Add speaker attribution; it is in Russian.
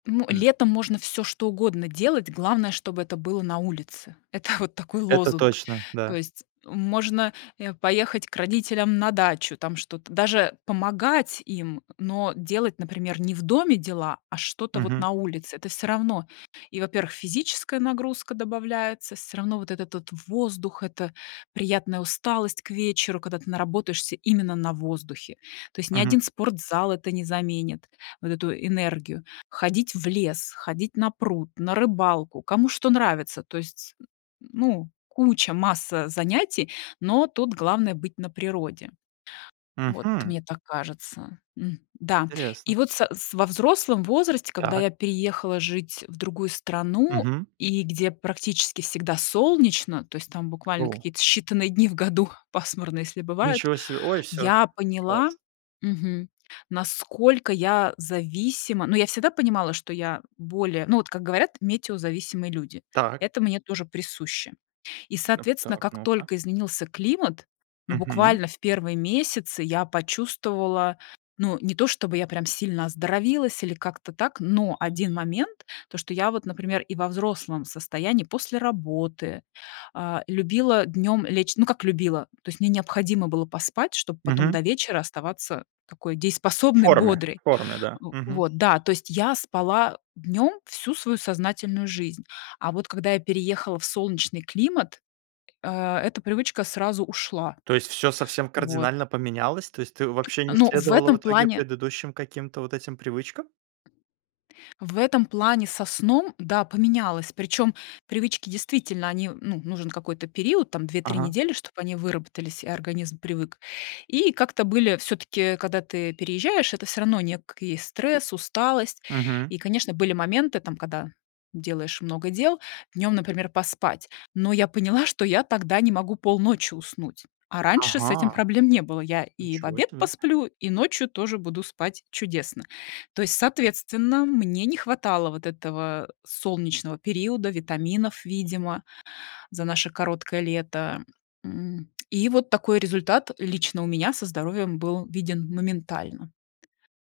Speaker 1: Ну,
Speaker 2: Хм.
Speaker 1: летом можно всё что угодно делать, главное, чтобы это было на улице. Это вот такой
Speaker 2: Это
Speaker 1: лозунг.
Speaker 2: точно,
Speaker 1: То
Speaker 2: да.
Speaker 1: есть, э, можно, э, поехать к родителям на дачу, там что-то даже помогать им, но делать, например, не в доме дела, а что-то вот
Speaker 2: Мгм.
Speaker 1: на улице. Это всё равно. И, во-первых, физическая нагрузка добавляется, всё равно вот этот вот воздух, это приятная усталость к вечеру, когда ты наработаешься именно на воздухе. То есть ни
Speaker 2: Мгм.
Speaker 1: один спортзал это не заменит вот эту энергию. Ходить в лес, ходить на пруд, на рыбалку, кому что нравится. То есть, н ну, куча, масса занятий, но тут главное- быть на природе. Вот
Speaker 2: Мгм.
Speaker 1: мне так кажется. М, да,
Speaker 2: Интересно.
Speaker 1: и вот са с во взрослом возрасте, когда
Speaker 2: Так.
Speaker 1: я переехала жить в другую страну,
Speaker 2: Мгм.
Speaker 1: и где практически всегда солнечно, то есть там буквально
Speaker 2: О.
Speaker 1: какие-то считанные дни в году пасмурно, если бывает,
Speaker 2: Ничего себе. Ой, всё.
Speaker 1: я поняла,
Speaker 2: Класс.
Speaker 1: мгм, насколько я зависима. Ну, я всегда понимала, что я более ну, вот как говорят, метеозависимые люди,
Speaker 2: Так.
Speaker 1: это мне тоже присуще. И,
Speaker 2: Так,
Speaker 1: соответственно,
Speaker 2: так,
Speaker 1: как
Speaker 2: ну-ка.
Speaker 1: только изменился климат, ну,
Speaker 2: Мгм.
Speaker 1: буквально в первые месяцы я почувствовала ну, не то чтобы я прям сильно оздоровилась или как-то так, но один момент- то, что я вот, например, и во взрослом состоянии после работы, э, любила днём лечь. Ну, как любила, то есть мне необходимо было поспать, чтобы потом
Speaker 2: Мгм.
Speaker 1: до вечера оставаться такой
Speaker 2: В
Speaker 1: дееспособной,
Speaker 2: форме,
Speaker 1: бодрой.
Speaker 2: в форме, да. Мгм.
Speaker 1: Вот да, то есть я спала днём всю свою сознательную жизнь, а вот когда я переехала в солнечный климат, э, эта привычка сразу ушла.
Speaker 2: То есть всё совсем
Speaker 1: Вот.
Speaker 2: кардинально поменялось? То есть ты вообще не
Speaker 1: Но в
Speaker 2: следовала в
Speaker 1: этом
Speaker 2: итоге
Speaker 1: плане
Speaker 2: предыдущим каким-то вот этим привычкам?
Speaker 1: в этом плане со сном, да, поменялось. Причём привычки действительно, они, ну, нужен какой-то период, там 2-3
Speaker 2: Ага.
Speaker 1: недели, чтоб они выработались, и организм привык. И как-то были всё-таки, когда ты переезжаешь, это всё равно некий стресс, усталость.
Speaker 2: Мгм.
Speaker 1: И, конечно, были моменты, там, когда делаешь много дел днём, например, поспать, но я поняла, что я тогда не могу полночи уснуть, а раньше с этим
Speaker 2: Ага.
Speaker 1: проблем не было. Я и в
Speaker 2: Ничего
Speaker 1: обед
Speaker 2: себе.
Speaker 1: посплю, и ночью тоже буду спать чудесно. То есть, соответственно, мне не хватало вот этого солнечного периода, витаминов, видимо, за наше короткое лето. М, и вот такой результат лично у меня со здоровьем был виден моментально.